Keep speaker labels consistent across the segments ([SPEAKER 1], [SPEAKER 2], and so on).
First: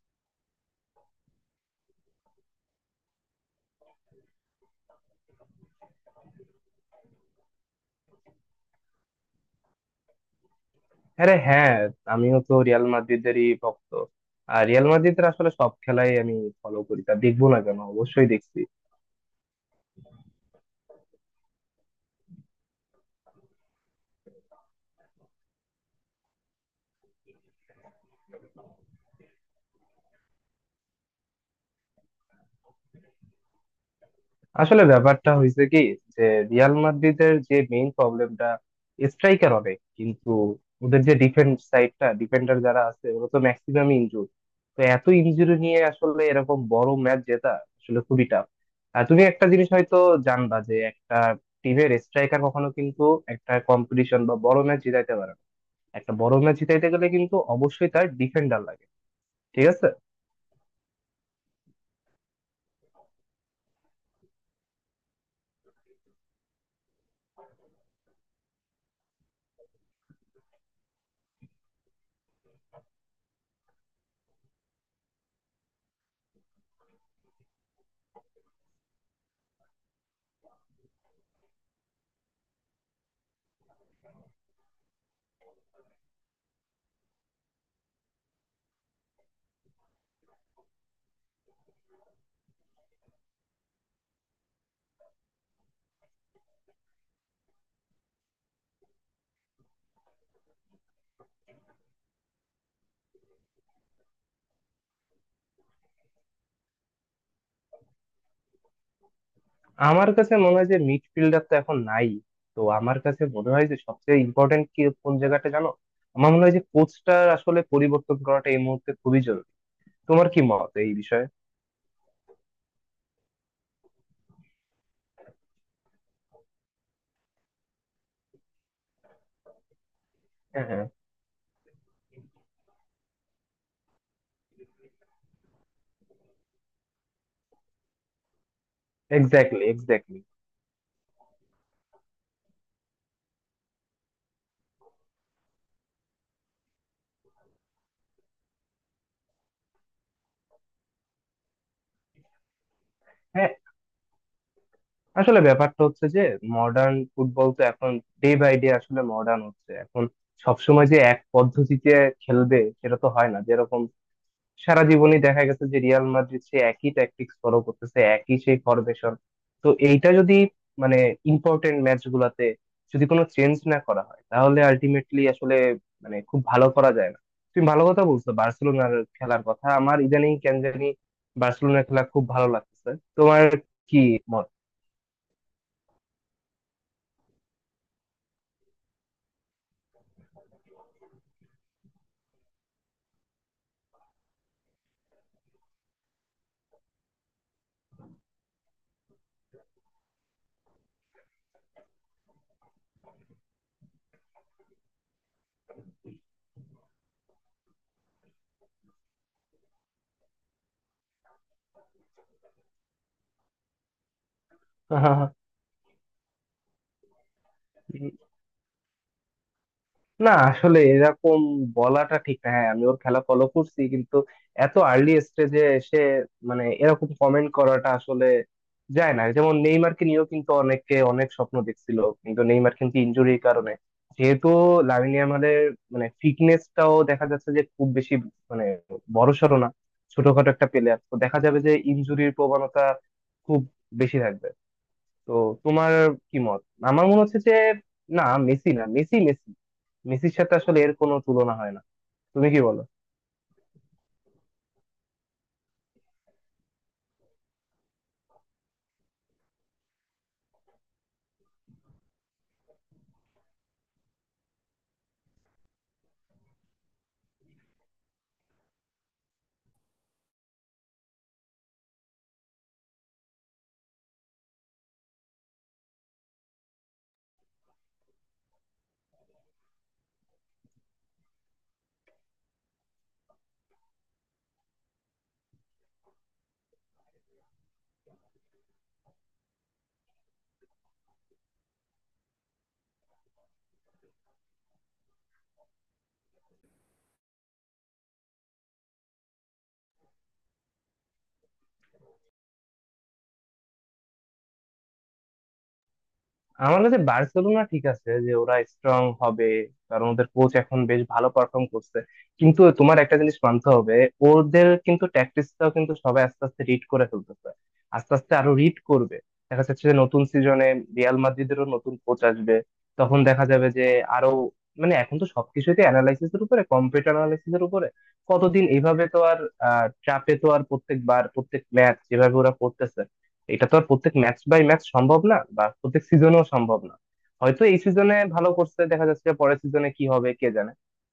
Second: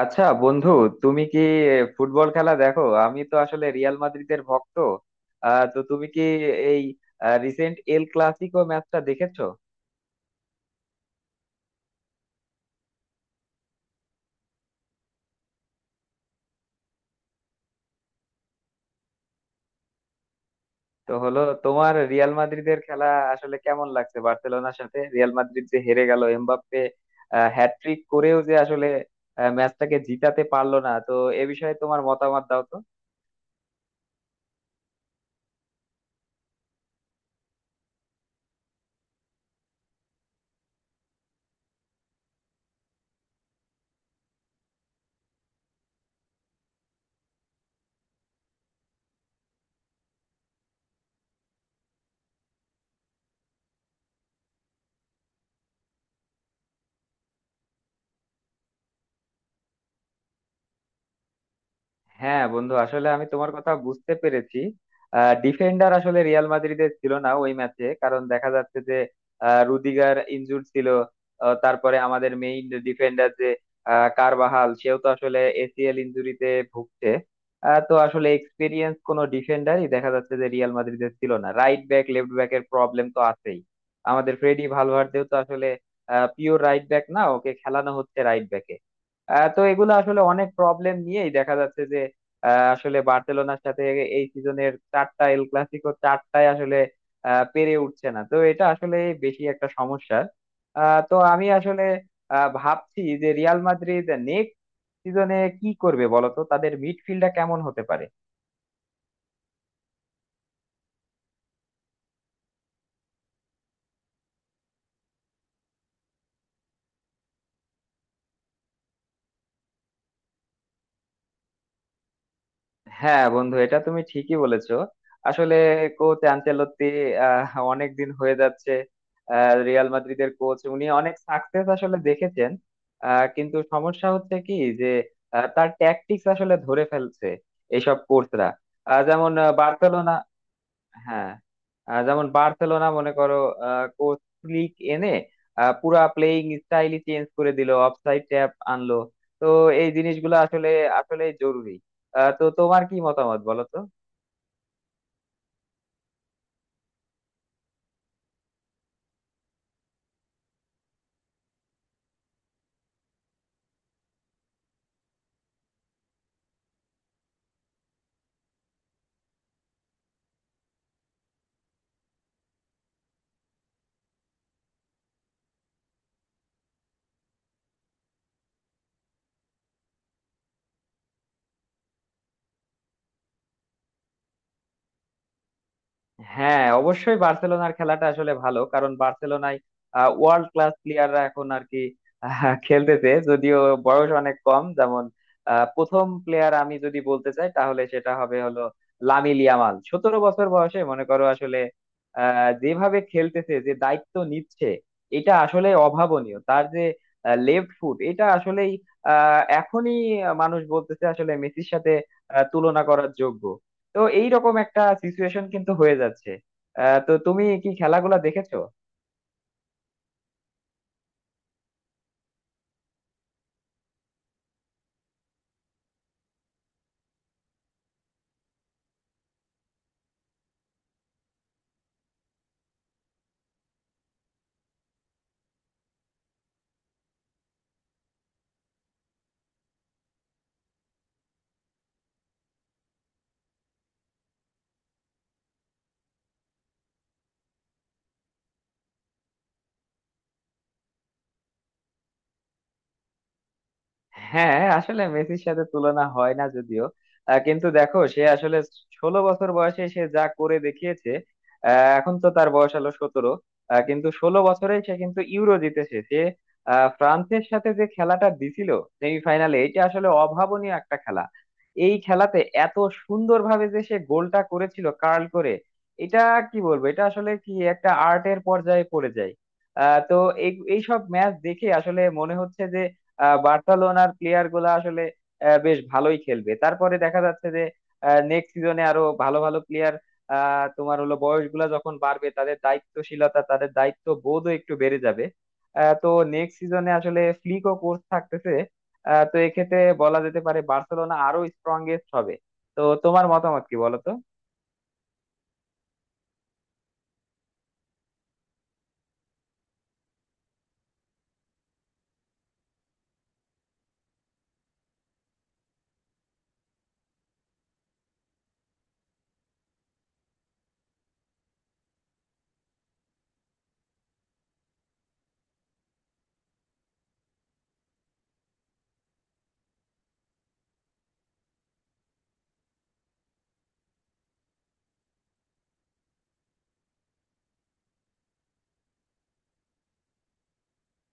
[SPEAKER 1] আচ্ছা বন্ধু, তুমি কি ফুটবল খেলা দেখো? আমি তো আসলে রিয়াল মাদ্রিদের ভক্ত। তো তুমি কি এই রিসেন্ট এল ক্লাসিকো ম্যাচটা দেখেছো?
[SPEAKER 2] আরে হ্যাঁ, আমিও তো রিয়াল মাদ্রিদেরই ভক্ত। আর রিয়াল মাদ্রিদের আসলে সব খেলাই আমি ফলো করি, তা দেখবো না কেন? অবশ্যই দেখছি।
[SPEAKER 1] তো হলো তোমার রিয়াল মাদ্রিদের খেলা আসলে কেমন লাগছে? বার্সেলোনার সাথে রিয়াল মাদ্রিদ যে হেরে গেল, এমবাপ্পে হ্যাটট্রিক করেও যে আসলে ম্যাচটাকে জিতাতে পারলো না, তো এ বিষয়ে তোমার মতামত দাও তো।
[SPEAKER 2] আসলে ব্যাপারটা হয়েছে কি, যে রিয়াল মাদ্রিদের যে মেইন প্রবলেমটা, স্ট্রাইকার অনেক কিন্তু ওদের যে ডিফেন্স সাইডটা, ডিফেন্ডার যারা আছে ওরা তো ম্যাক্সিমাম ইনজুর। তো এত ইনজুরি নিয়ে আসলে এরকম বড় ম্যাচ জেতা আসলে খুবই টাফ। আর তুমি একটা জিনিস হয়তো জানবা, যে একটা টিমের স্ট্রাইকার কখনো কিন্তু একটা কম্পিটিশন বা বড় ম্যাচ জেতাইতে পারে না। একটা বড় ম্যাচ জিতাইতে গেলে কিন্তু অবশ্যই তার ডিফেন্ডার লাগে, ঠিক আছে?
[SPEAKER 1] হ্যাঁ বন্ধু, আসলে আমি তোমার কথা বুঝতে পেরেছি। ডিফেন্ডার আসলে রিয়াল মাদ্রিদের ছিল না ওই ম্যাচে, কারণ দেখা যাচ্ছে যে রুদিগার ইনজুর ছিল। তারপরে আমাদের মেইন ডিফেন্ডার যে কারবাহাল, সেও তো আসলে এসিএল ইনজুরিতে ভুগছে। তো আসলে এক্সপিরিয়েন্স কোনো ডিফেন্ডারই দেখা যাচ্ছে যে রিয়াল মাদ্রিদের ছিল না। রাইট ব্যাক লেফট ব্যাক এর প্রবলেম তো আছেই। আমাদের ফ্রেডি ভালভার্দেও তো আসলে পিওর রাইট ব্যাক না, ওকে খেলানো হচ্ছে রাইট ব্যাক। তো এগুলো আসলে অনেক প্রবলেম নিয়েই দেখা যাচ্ছে যে আসলে বার্সেলোনার সাথে এই সিজনের চারটা এল ক্লাসিকো, চারটায় আসলে পেরে উঠছে না। তো এটা আসলে বেশি একটা সমস্যা। তো আমি আসলে ভাবছি যে রিয়াল মাদ্রিদ নেক্সট সিজনে কি করবে বলতো, তাদের মিডফিল্ডটা কেমন হতে পারে।
[SPEAKER 2] আমার কাছে মনে হয় যে মিডফিল্ডার তো এখন নাই। তো আমার কাছে মনে হয় যে সবচেয়ে ইম্পর্টেন্ট কি, কোন জায়গাটা জানো? আমার মনে হয় যে কোচটার আসলে পরিবর্তন করাটা এই মুহূর্তে খুবই জরুরি। তোমার কি মত এই বিষয়ে?
[SPEAKER 1] হ্যাঁ বন্ধু, এটা তুমি ঠিকই বলেছো। আসলে কোচ আনচেলত্তি অনেক দিন হয়ে যাচ্ছে রিয়াল মাদ্রিদের কোচ,
[SPEAKER 2] হ্যাঁ, হ্যাঁ।
[SPEAKER 1] উনি অনেক সাকসেস আসলে দেখেছেন। কিন্তু সমস্যা হচ্ছে কি যে তার ট্যাকটিক্স আসলে ধরে ফেলছে এইসব কোচরা। যেমন
[SPEAKER 2] এক্স্যাক্টলি,
[SPEAKER 1] বার্সেলোনা।
[SPEAKER 2] এক্স্যাক্টলি।
[SPEAKER 1] হ্যাঁ, যেমন বার্সেলোনা মনে করো, কোচ ফ্লিক এনে পুরা প্লেইং স্টাইলই চেঞ্জ করে দিল, অফসাইড ট্যাপ আনলো। তো এই জিনিসগুলো আসলে আসলে জরুরি। তো তোমার কি মতামত
[SPEAKER 2] হ্যাঁ,
[SPEAKER 1] বলো তো।
[SPEAKER 2] আসলে ব্যাপারটা হচ্ছে যে মডার্ন ফুটবল তো এখন ডে বাই ডে আসলে মডার্ন হচ্ছে এখন। সবসময় যে এক পদ্ধতিতে খেলবে সেটা তো হয় না। যেরকম সারা জীবনই দেখা গেছে যে রিয়াল মাদ্রিদ সে একই ট্যাকটিক্স ফলো করতেছে, একই সেই ফরমেশন। তো এইটা যদি, মানে ইম্পর্টেন্ট ম্যাচ গুলাতে যদি কোনো চেঞ্জ না করা হয়, তাহলে আলটিমেটলি আসলে, মানে খুব ভালো করা যায় না। তুমি ভালো কথা বলছো, বার্সেলোনার খেলার কথা। আমার ইদানিং কেন জানি বার্সেলোনার খেলা খুব ভালো লাগতেছে। তোমার কি মত?
[SPEAKER 1] হ্যাঁ, অবশ্যই বার্সেলোনার খেলাটা আসলে ভালো, কারণ বার্সেলোনায় ওয়ার্ল্ড ক্লাস প্লেয়াররা এখন আর কি খেলতেছে। যদিও বয়স অনেক কম। যেমন প্রথম প্লেয়ার আমি যদি বলতে চাই তাহলে সেটা হবে হলো লামিল ইয়ামাল। 17 বছর বয়সে মনে করো আসলে যেভাবে খেলতেছে, যে দায়িত্ব নিচ্ছে, এটা আসলে অভাবনীয়। তার যে লেফট ফুট, এটা আসলেই এখনই মানুষ বলতেছে আসলে মেসির সাথে তুলনা করার যোগ্য। তো এইরকম একটা সিচুয়েশন কিন্তু হয়ে যাচ্ছে। তো তুমি কি খেলাগুলা দেখেছো?
[SPEAKER 2] না, আসলে এরকম বলাটা ঠিক না। হ্যাঁ, আমি ওর খেলা ফলো করছি, কিন্তু এত আর্লি স্টেজে এসে, মানে এরকম কমেন্ট করাটা আসলে যায় না। যেমন নেইমারকে নিয়েও কিন্তু অনেকে অনেক স্বপ্ন দেখছিল, কিন্তু নেইমার কিন্তু ইনজুরির কারণে। যেহেতু লামিন ইয়ামালের, মানে ফিটনেসটাও দেখা যাচ্ছে যে খুব বেশি, মানে বড়সড় না, ছোটখাটো একটা প্লেয়ার, তো দেখা যাবে যে ইনজুরির প্রবণতা খুব বেশি থাকবে। তো তোমার কি মত? আমার মনে হচ্ছে যে না, মেসি না, মেসি মেসি মেসির সাথে আসলে এর কোনো তুলনা হয় না। তুমি কি বলো?
[SPEAKER 1] হ্যাঁ, আসলে মেসির সাথে তুলনা হয় না যদিও, কিন্তু দেখো সে আসলে 16 বছর বয়সে সে যা করে দেখিয়েছে। এখন তো তার বয়স হলো 17, কিন্তু 16 বছরে সে কিন্তু ইউরো জিতেছে। সে ফ্রান্সের সাথে যে খেলাটা দিছিল সেমিফাইনালে, এটা আসলে অভাবনীয় একটা খেলা। এই খেলাতে এত সুন্দরভাবে যে সে গোলটা করেছিল, কার্ল করে, এটা কি বলবো, এটা আসলে কি একটা আর্টের পর্যায়ে পড়ে যায়। তো এই এইসব ম্যাচ দেখে আসলে মনে হচ্ছে বার্সেলোনার প্লেয়ার গুলা আসলে বেশ ভালোই খেলবে। তারপরে দেখা যাচ্ছে যে নেক্সট সিজনে আরো ভালো ভালো প্লেয়ার তোমার হলো বয়স গুলা যখন বাড়বে তাদের দায়িত্বশীলতা, তাদের দায়িত্ব বোধও একটু বেড়ে যাবে। তো নেক্সট সিজনে আসলে ফ্লিকও কোর্স থাকতেছে। তো এক্ষেত্রে বলা যেতে পারে বার্সেলোনা আরো স্ট্রংগেস্ট হবে। তো তোমার মতামত কি বলো তো।
[SPEAKER 2] আমার কাছে বার্সেলোনা ঠিক আছে, যে ওরা স্ট্রং হবে, কারণ ওদের কোচ এখন বেশ ভালো পারফর্ম করছে। কিন্তু তোমার একটা জিনিস মানতে হবে, ওদের কিন্তু ট্যাকটিক্সটাও কিন্তু সবাই আস্তে আস্তে রিড করে ফেলতেছে, আস্তে আস্তে আরো রিড করবে। দেখা যাচ্ছে যে নতুন সিজনে রিয়াল মাদ্রিদেরও নতুন কোচ আসবে। তখন দেখা যাবে যে আরো, মানে এখন তো সবকিছুতে অ্যানালাইসিস এর উপরে, কম্পিউটার অ্যানালাইসিস এর উপরে, কতদিন এইভাবে তো আর ট্র্যাপে তো আর প্রত্যেকবার, প্রত্যেক ম্যাচ যেভাবে ওরা করতেছে, এটা তো আর প্রত্যেক ম্যাচ বাই ম্যাচ সম্ভব না, বা প্রত্যেক সিজনেও সম্ভব না। হয়তো এই সিজনে ভালো করছে, দেখা যাচ্ছে পরের সিজনে কি হবে কে জানে।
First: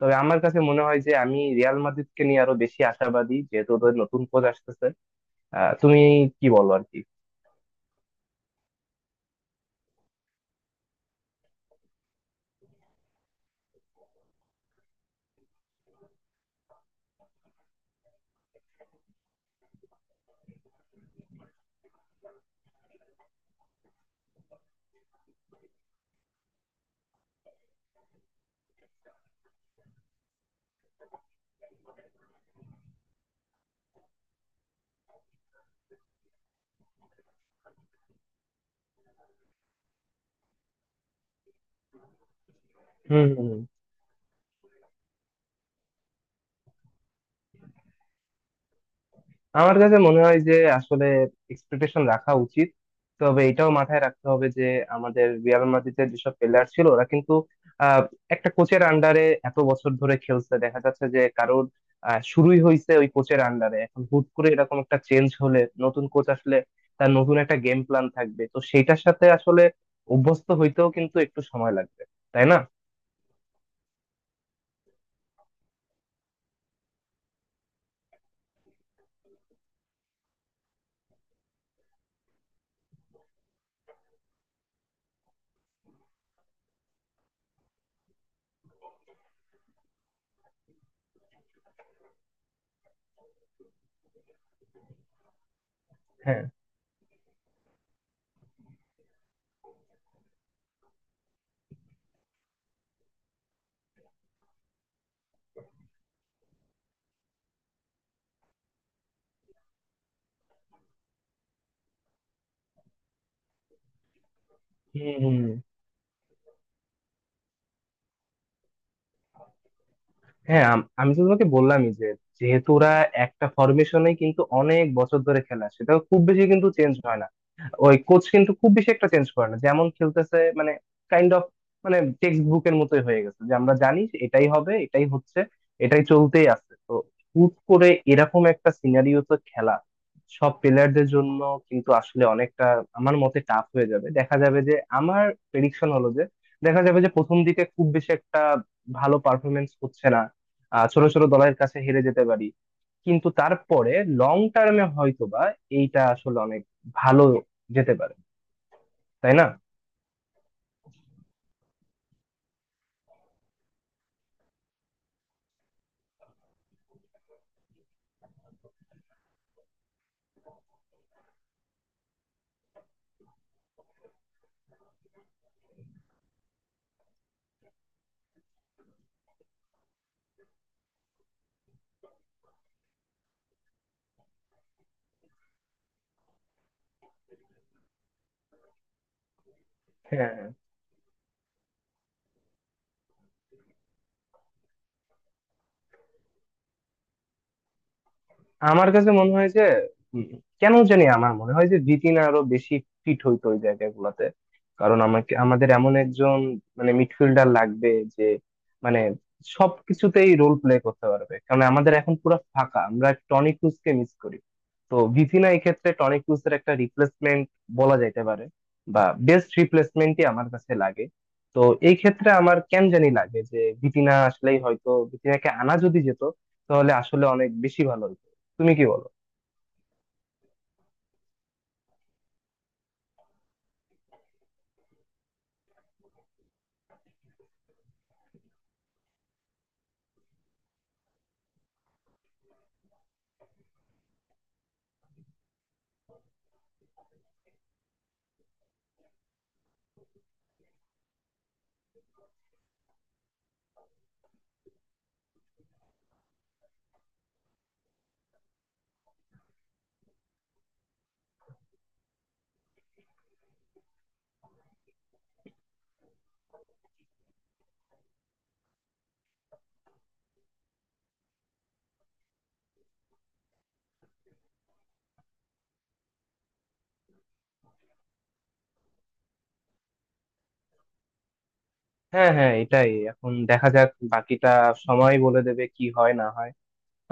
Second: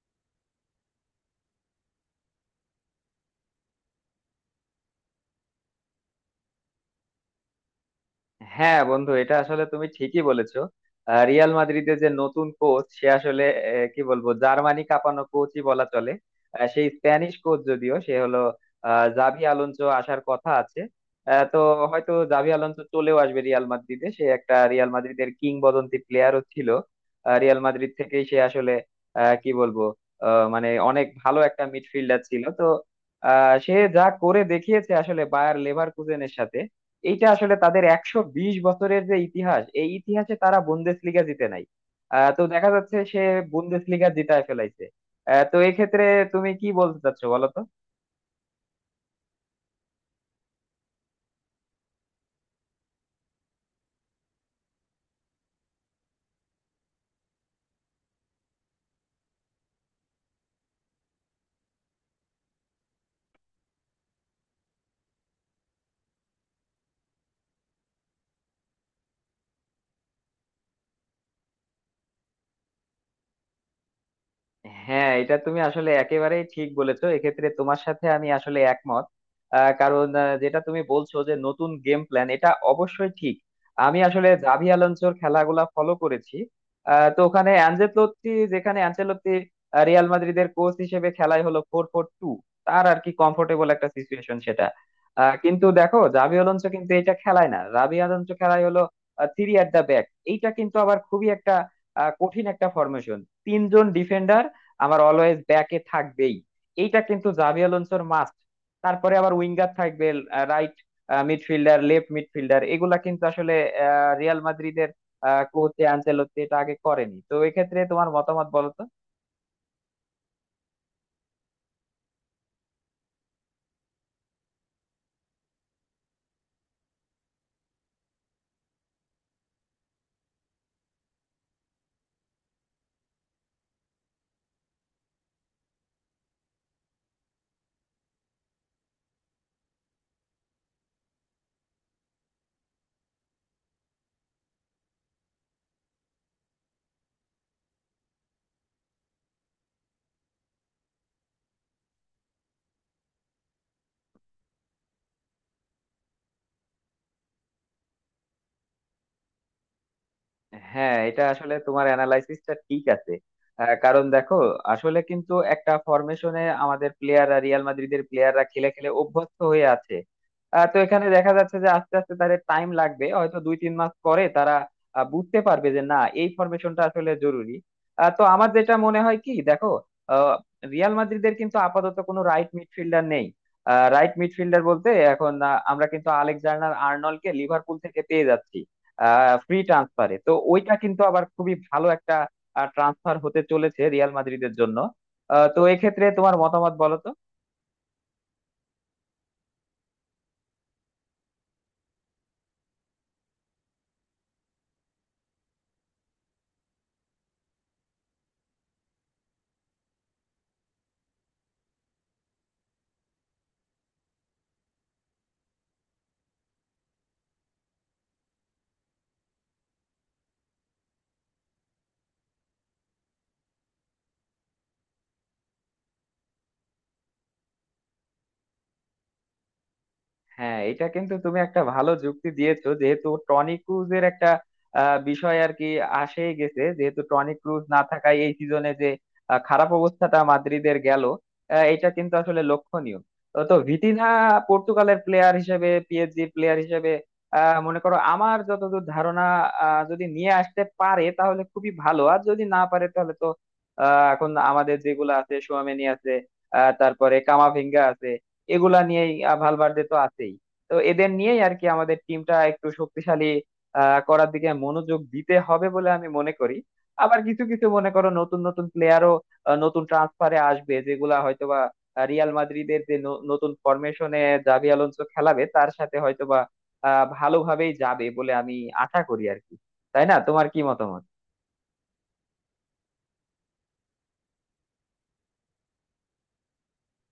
[SPEAKER 2] তবে আমার কাছে মনে হয় যে আমি রিয়াল মাদ্রিদকে নিয়ে আরো বেশি আশাবাদী, যেহেতু ওদের নতুন কোচ আসতেছে। তুমি কি বলো আর কি?
[SPEAKER 1] হ্যাঁ বন্ধু, এটা আসলে তুমি ঠিকই বলেছো। রিয়াল মাদ্রিদের যে নতুন কোচ, সে আসলে কি বলবো, জার্মানি কাঁপানো কোচই বলা চলে। সেই স্প্যানিশ কোচ, যদিও সে হলো জাভি আলোনসো, আসার কথা আছে। তো হয়তো জাভি আলোনসো চলেও আসবে রিয়াল মাদ্রিদে। সে একটা রিয়াল মাদ্রিদের কিংবদন্তি প্লেয়ারও ছিল। রিয়াল মাদ্রিদ থেকেই সে আসলে কি বলবো মানে অনেক ভালো একটা মিডফিল্ডার ছিল তো। সে যা করে দেখিয়েছে আসলে বায়ার লেভারকুজেনের সাথে, এইটা আসলে তাদের 120 বছরের যে ইতিহাস, এই ইতিহাসে তারা বুন্দেসলিগা জিতে নাই। তো দেখা যাচ্ছে সে
[SPEAKER 2] হম হম।
[SPEAKER 1] বুন্দেসলিগা জিতায় ফেলাইছে। তো এক্ষেত্রে তুমি কি বলতে চাচ্ছো বলো।
[SPEAKER 2] আমার কাছে মনে হয় যে আসলে এক্সপেকটেশন রাখা উচিত। তবে এটাও মাথায় রাখতে হবে যে আমাদের রিয়াল মাদ্রিদের যেসব প্লেয়ার ছিল ওরা কিন্তু আহ, একটা কোচের আন্ডারে এত বছর ধরে খেলছে, দেখা যাচ্ছে যে কারোর শুরুই হয়েছে ওই কোচের আন্ডারে। এখন হুট করে এরকম একটা চেঞ্জ হলে, নতুন কোচ আসলে তার নতুন একটা গেম প্ল্যান থাকবে, তো সেইটার সাথে আসলে অভ্যস্ত হইতেও কিন্তু একটু সময় লাগবে, তাই না?
[SPEAKER 1] হ্যাঁ, এটা তুমি আসলে একেবারেই ঠিক বলেছো। এক্ষেত্রে তোমার সাথে আমি আসলে একমত। কারণ যেটা তুমি বলছো যে নতুন গেম প্ল্যান, এটা অবশ্যই ঠিক। আমি আসলে জাভি আলোনসোর খেলাগুলা ফলো করেছি। তো ওখানে অ্যানচেলত্তি, যেখানে অ্যানচেলত্তি রিয়াল মাদ্রিদের কোচ হিসেবে খেলাই হলো 4-4-2, তার আর কি কমফোর্টেবল একটা সিচুয়েশন সেটা। কিন্তু দেখো জাভি
[SPEAKER 2] হ্যাঁ।
[SPEAKER 1] আলোনসো কিন্তু এটা খেলায় না, জাভি আলোনসো খেলায় হলো থ্রি অ্যাট দা ব্যাক। এইটা কিন্তু আবার খুবই একটা কঠিন একটা ফরমেশন। 3 জন ডিফেন্ডার আমার অলওয়েজ ব্যাকে থাকবেই, এইটা কিন্তু জাভি আলোনসোর মাস্ট। তারপরে আবার উইঙ্গার থাকবে, রাইট মিডফিল্ডার, লেফট মিডফিল্ডার, এগুলা কিন্তু আসলে রিয়াল মাদ্রিদের
[SPEAKER 2] হুম হুম।
[SPEAKER 1] কোচ আনচেলত্তি এটা আগে করেনি। তো এক্ষেত্রে তোমার মতামত বলো তো।
[SPEAKER 2] হ্যাঁ, আমি তো তোমাকে বললামই যে যেহেতু ওরা একটা ফরমেশনে কিন্তু অনেক বছর ধরে খেলা, সেটা খুব বেশি কিন্তু চেঞ্জ হয় না। ওই কোচ কিন্তু খুব বেশি একটা চেঞ্জ করে না, যেমন খেলতেছে, মানে কাইন্ড অফ, মানে টেক্সট বুকের মতোই হয়ে গেছে যে আমরা জানি যে এটাই হবে, এটাই হচ্ছে, এটাই চলতেই আছে। তো হুট করে এরকম একটা সিনারিওতে খেলা সব প্লেয়ারদের জন্য কিন্তু আসলে অনেকটা, আমার মতে টাফ হয়ে যাবে। দেখা যাবে যে আমার প্রেডিকশন হলো যে দেখা যাবে যে প্রথম দিকে খুব বেশি একটা ভালো পারফরমেন্স হচ্ছে না, ছোট ছোট দলের কাছে হেরে যেতে পারি। কিন্তু তারপরে লং টার্মে হয়তোবা এইটা আসলে অনেক ভালো যেতে পারে, তাই না?
[SPEAKER 1] হ্যাঁ, এটা আসলে তোমার অ্যানালাইসিসটা ঠিক আছে। কারণ দেখো আসলে কিন্তু একটা ফরমেশনে আমাদের প্লেয়াররা, রিয়াল মাদ্রিদের প্লেয়াররা খেলে খেলে অভ্যস্ত হয়ে আছে। তো এখানে দেখা যাচ্ছে যে আস্তে আস্তে তাদের টাইম লাগবে, হয়তো 2-3 মাস পরে তারা বুঝতে পারবে যে না, এই ফরমেশনটা আসলে জরুরি। তো আমার যেটা মনে হয় কি দেখো, আহ, রিয়াল মাদ্রিদের কিন্তু আপাতত কোনো রাইট মিডফিল্ডার নেই। রাইট মিডফিল্ডার বলতে এখন আমরা কিন্তু আলেকজান্ডার আর্নল্ডকে লিভারপুল থেকে পেয়ে যাচ্ছি ফ্রি ট্রান্সফারে। তো
[SPEAKER 2] হ্যাঁ।
[SPEAKER 1] ওইটা কিন্তু আবার খুবই ভালো একটা ট্রান্সফার হতে চলেছে রিয়াল মাদ্রিদের জন্য। তো এক্ষেত্রে তোমার মতামত বলো তো।
[SPEAKER 2] আমার কাছে মনে হয় যে উম, কেন জানি আমার মনে হয় যে জিতিন আরো বেশি ফিট হইতো ওই জায়গাগুলোতে। কারণ আমাকে, আমাদের এমন একজন মানে মিডফিল্ডার লাগবে, যে মানে সবকিছুতেই রোল প্লে করতে পারবে। কারণ আমাদের এখন পুরো ফাঁকা, আমরা টনি ক্রুজকে মিস করি। তো ভিতিনা এই ক্ষেত্রে টনি ক্রুজের একটা রিপ্লেসমেন্ট বলা যাইতে পারে, বা বেস্ট রিপ্লেসমেন্টই আমার কাছে লাগে। তো এই ক্ষেত্রে আমার কেন জানি লাগে যে ভিতিনা আসলেই, হয়তো ভিতিনাকে আনা যদি যেত তাহলে আসলে অনেক বেশি ভালো হতো। তুমি কি বলো?
[SPEAKER 1] হ্যাঁ, এটা কিন্তু তুমি একটা ভালো যুক্তি দিয়েছো, যেহেতু টনি ক্রুজের একটা বিষয় আর কি আসেই গেছে। যেহেতু টনি ক্রুজ না থাকায় এই সিজনে যে খারাপ অবস্থাটা মাদ্রিদের গেল, এটা কিন্তু আসলে লক্ষণীয়। তো তো ভিতিনা পর্তুগালের প্লেয়ার হিসেবে, পিএসজি প্লেয়ার হিসেবে মনে করো আমার যতদূর ধারণা যদি নিয়ে আসতে পারে তাহলে খুবই ভালো, আর যদি না পারে তাহলে তো এখন আমাদের যেগুলো আছে, সোয়ামেনি আছে, তারপরে কামাভিঙ্গা আছে, এগুলা নিয়েই ভালভার্দে তো আছেই। তো এদের নিয়েই আর কি আমাদের টিমটা একটু শক্তিশালী করার দিকে মনোযোগ দিতে হবে বলে আমি মনে করি। আবার কিছু কিছু মনে করো নতুন নতুন প্লেয়ারও নতুন ট্রান্সফারে আসবে, যেগুলা হয়তোবা রিয়াল মাদ্রিদের যে নতুন ফরমেশনে জাভি আলোনসো খেলাবে, তার সাথে হয়তোবা ভালোভাবেই যাবে বলে আমি আশা করি আর কি। তাই না? তোমার কি মতামত?
[SPEAKER 2] হ্যাঁ, হ্যাঁ, এটাই, এখন দেখা যাক, বাকিটা সময় বলে দেবে কি হয় না হয়।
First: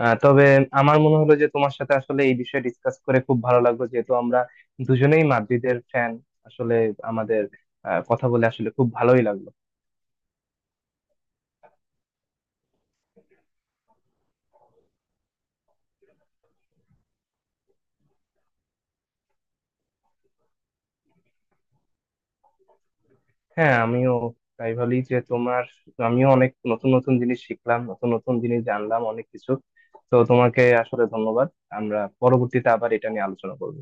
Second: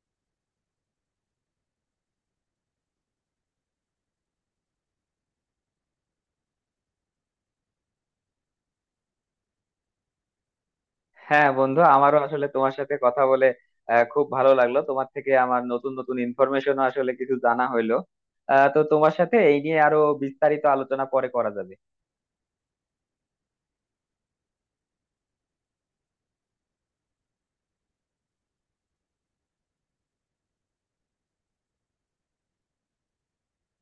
[SPEAKER 2] তবে আমার মনে হলো যে তোমার সাথে আসলে এই বিষয়ে ডিসকাস করে খুব ভালো লাগলো, যেহেতু আমরা দুজনেই মাদ্রিদের ফ্যান। আসলে আমাদের কথা বলে আসলে খুব ভালোই লাগলো।
[SPEAKER 1] হ্যাঁ বন্ধু, আমারও আসলে তোমার সাথে কথা বলে খুব ভালো লাগলো। তোমার থেকে আমার নতুন নতুন ইনফরমেশন আসলে কিছু জানা হইলো। তো তোমার সাথে এই নিয়ে আরো বিস্তারিত আলোচনা পরে করা যাবে।
[SPEAKER 2] হ্যাঁ, আমিও তাই বলি যে তোমার, আমিও অনেক নতুন নতুন জিনিস শিখলাম, নতুন নতুন জিনিস জানলাম অনেক কিছু। তো তোমাকে আসলে ধন্যবাদ। আমরা পরবর্তীতে আবার এটা নিয়ে আলোচনা করবো।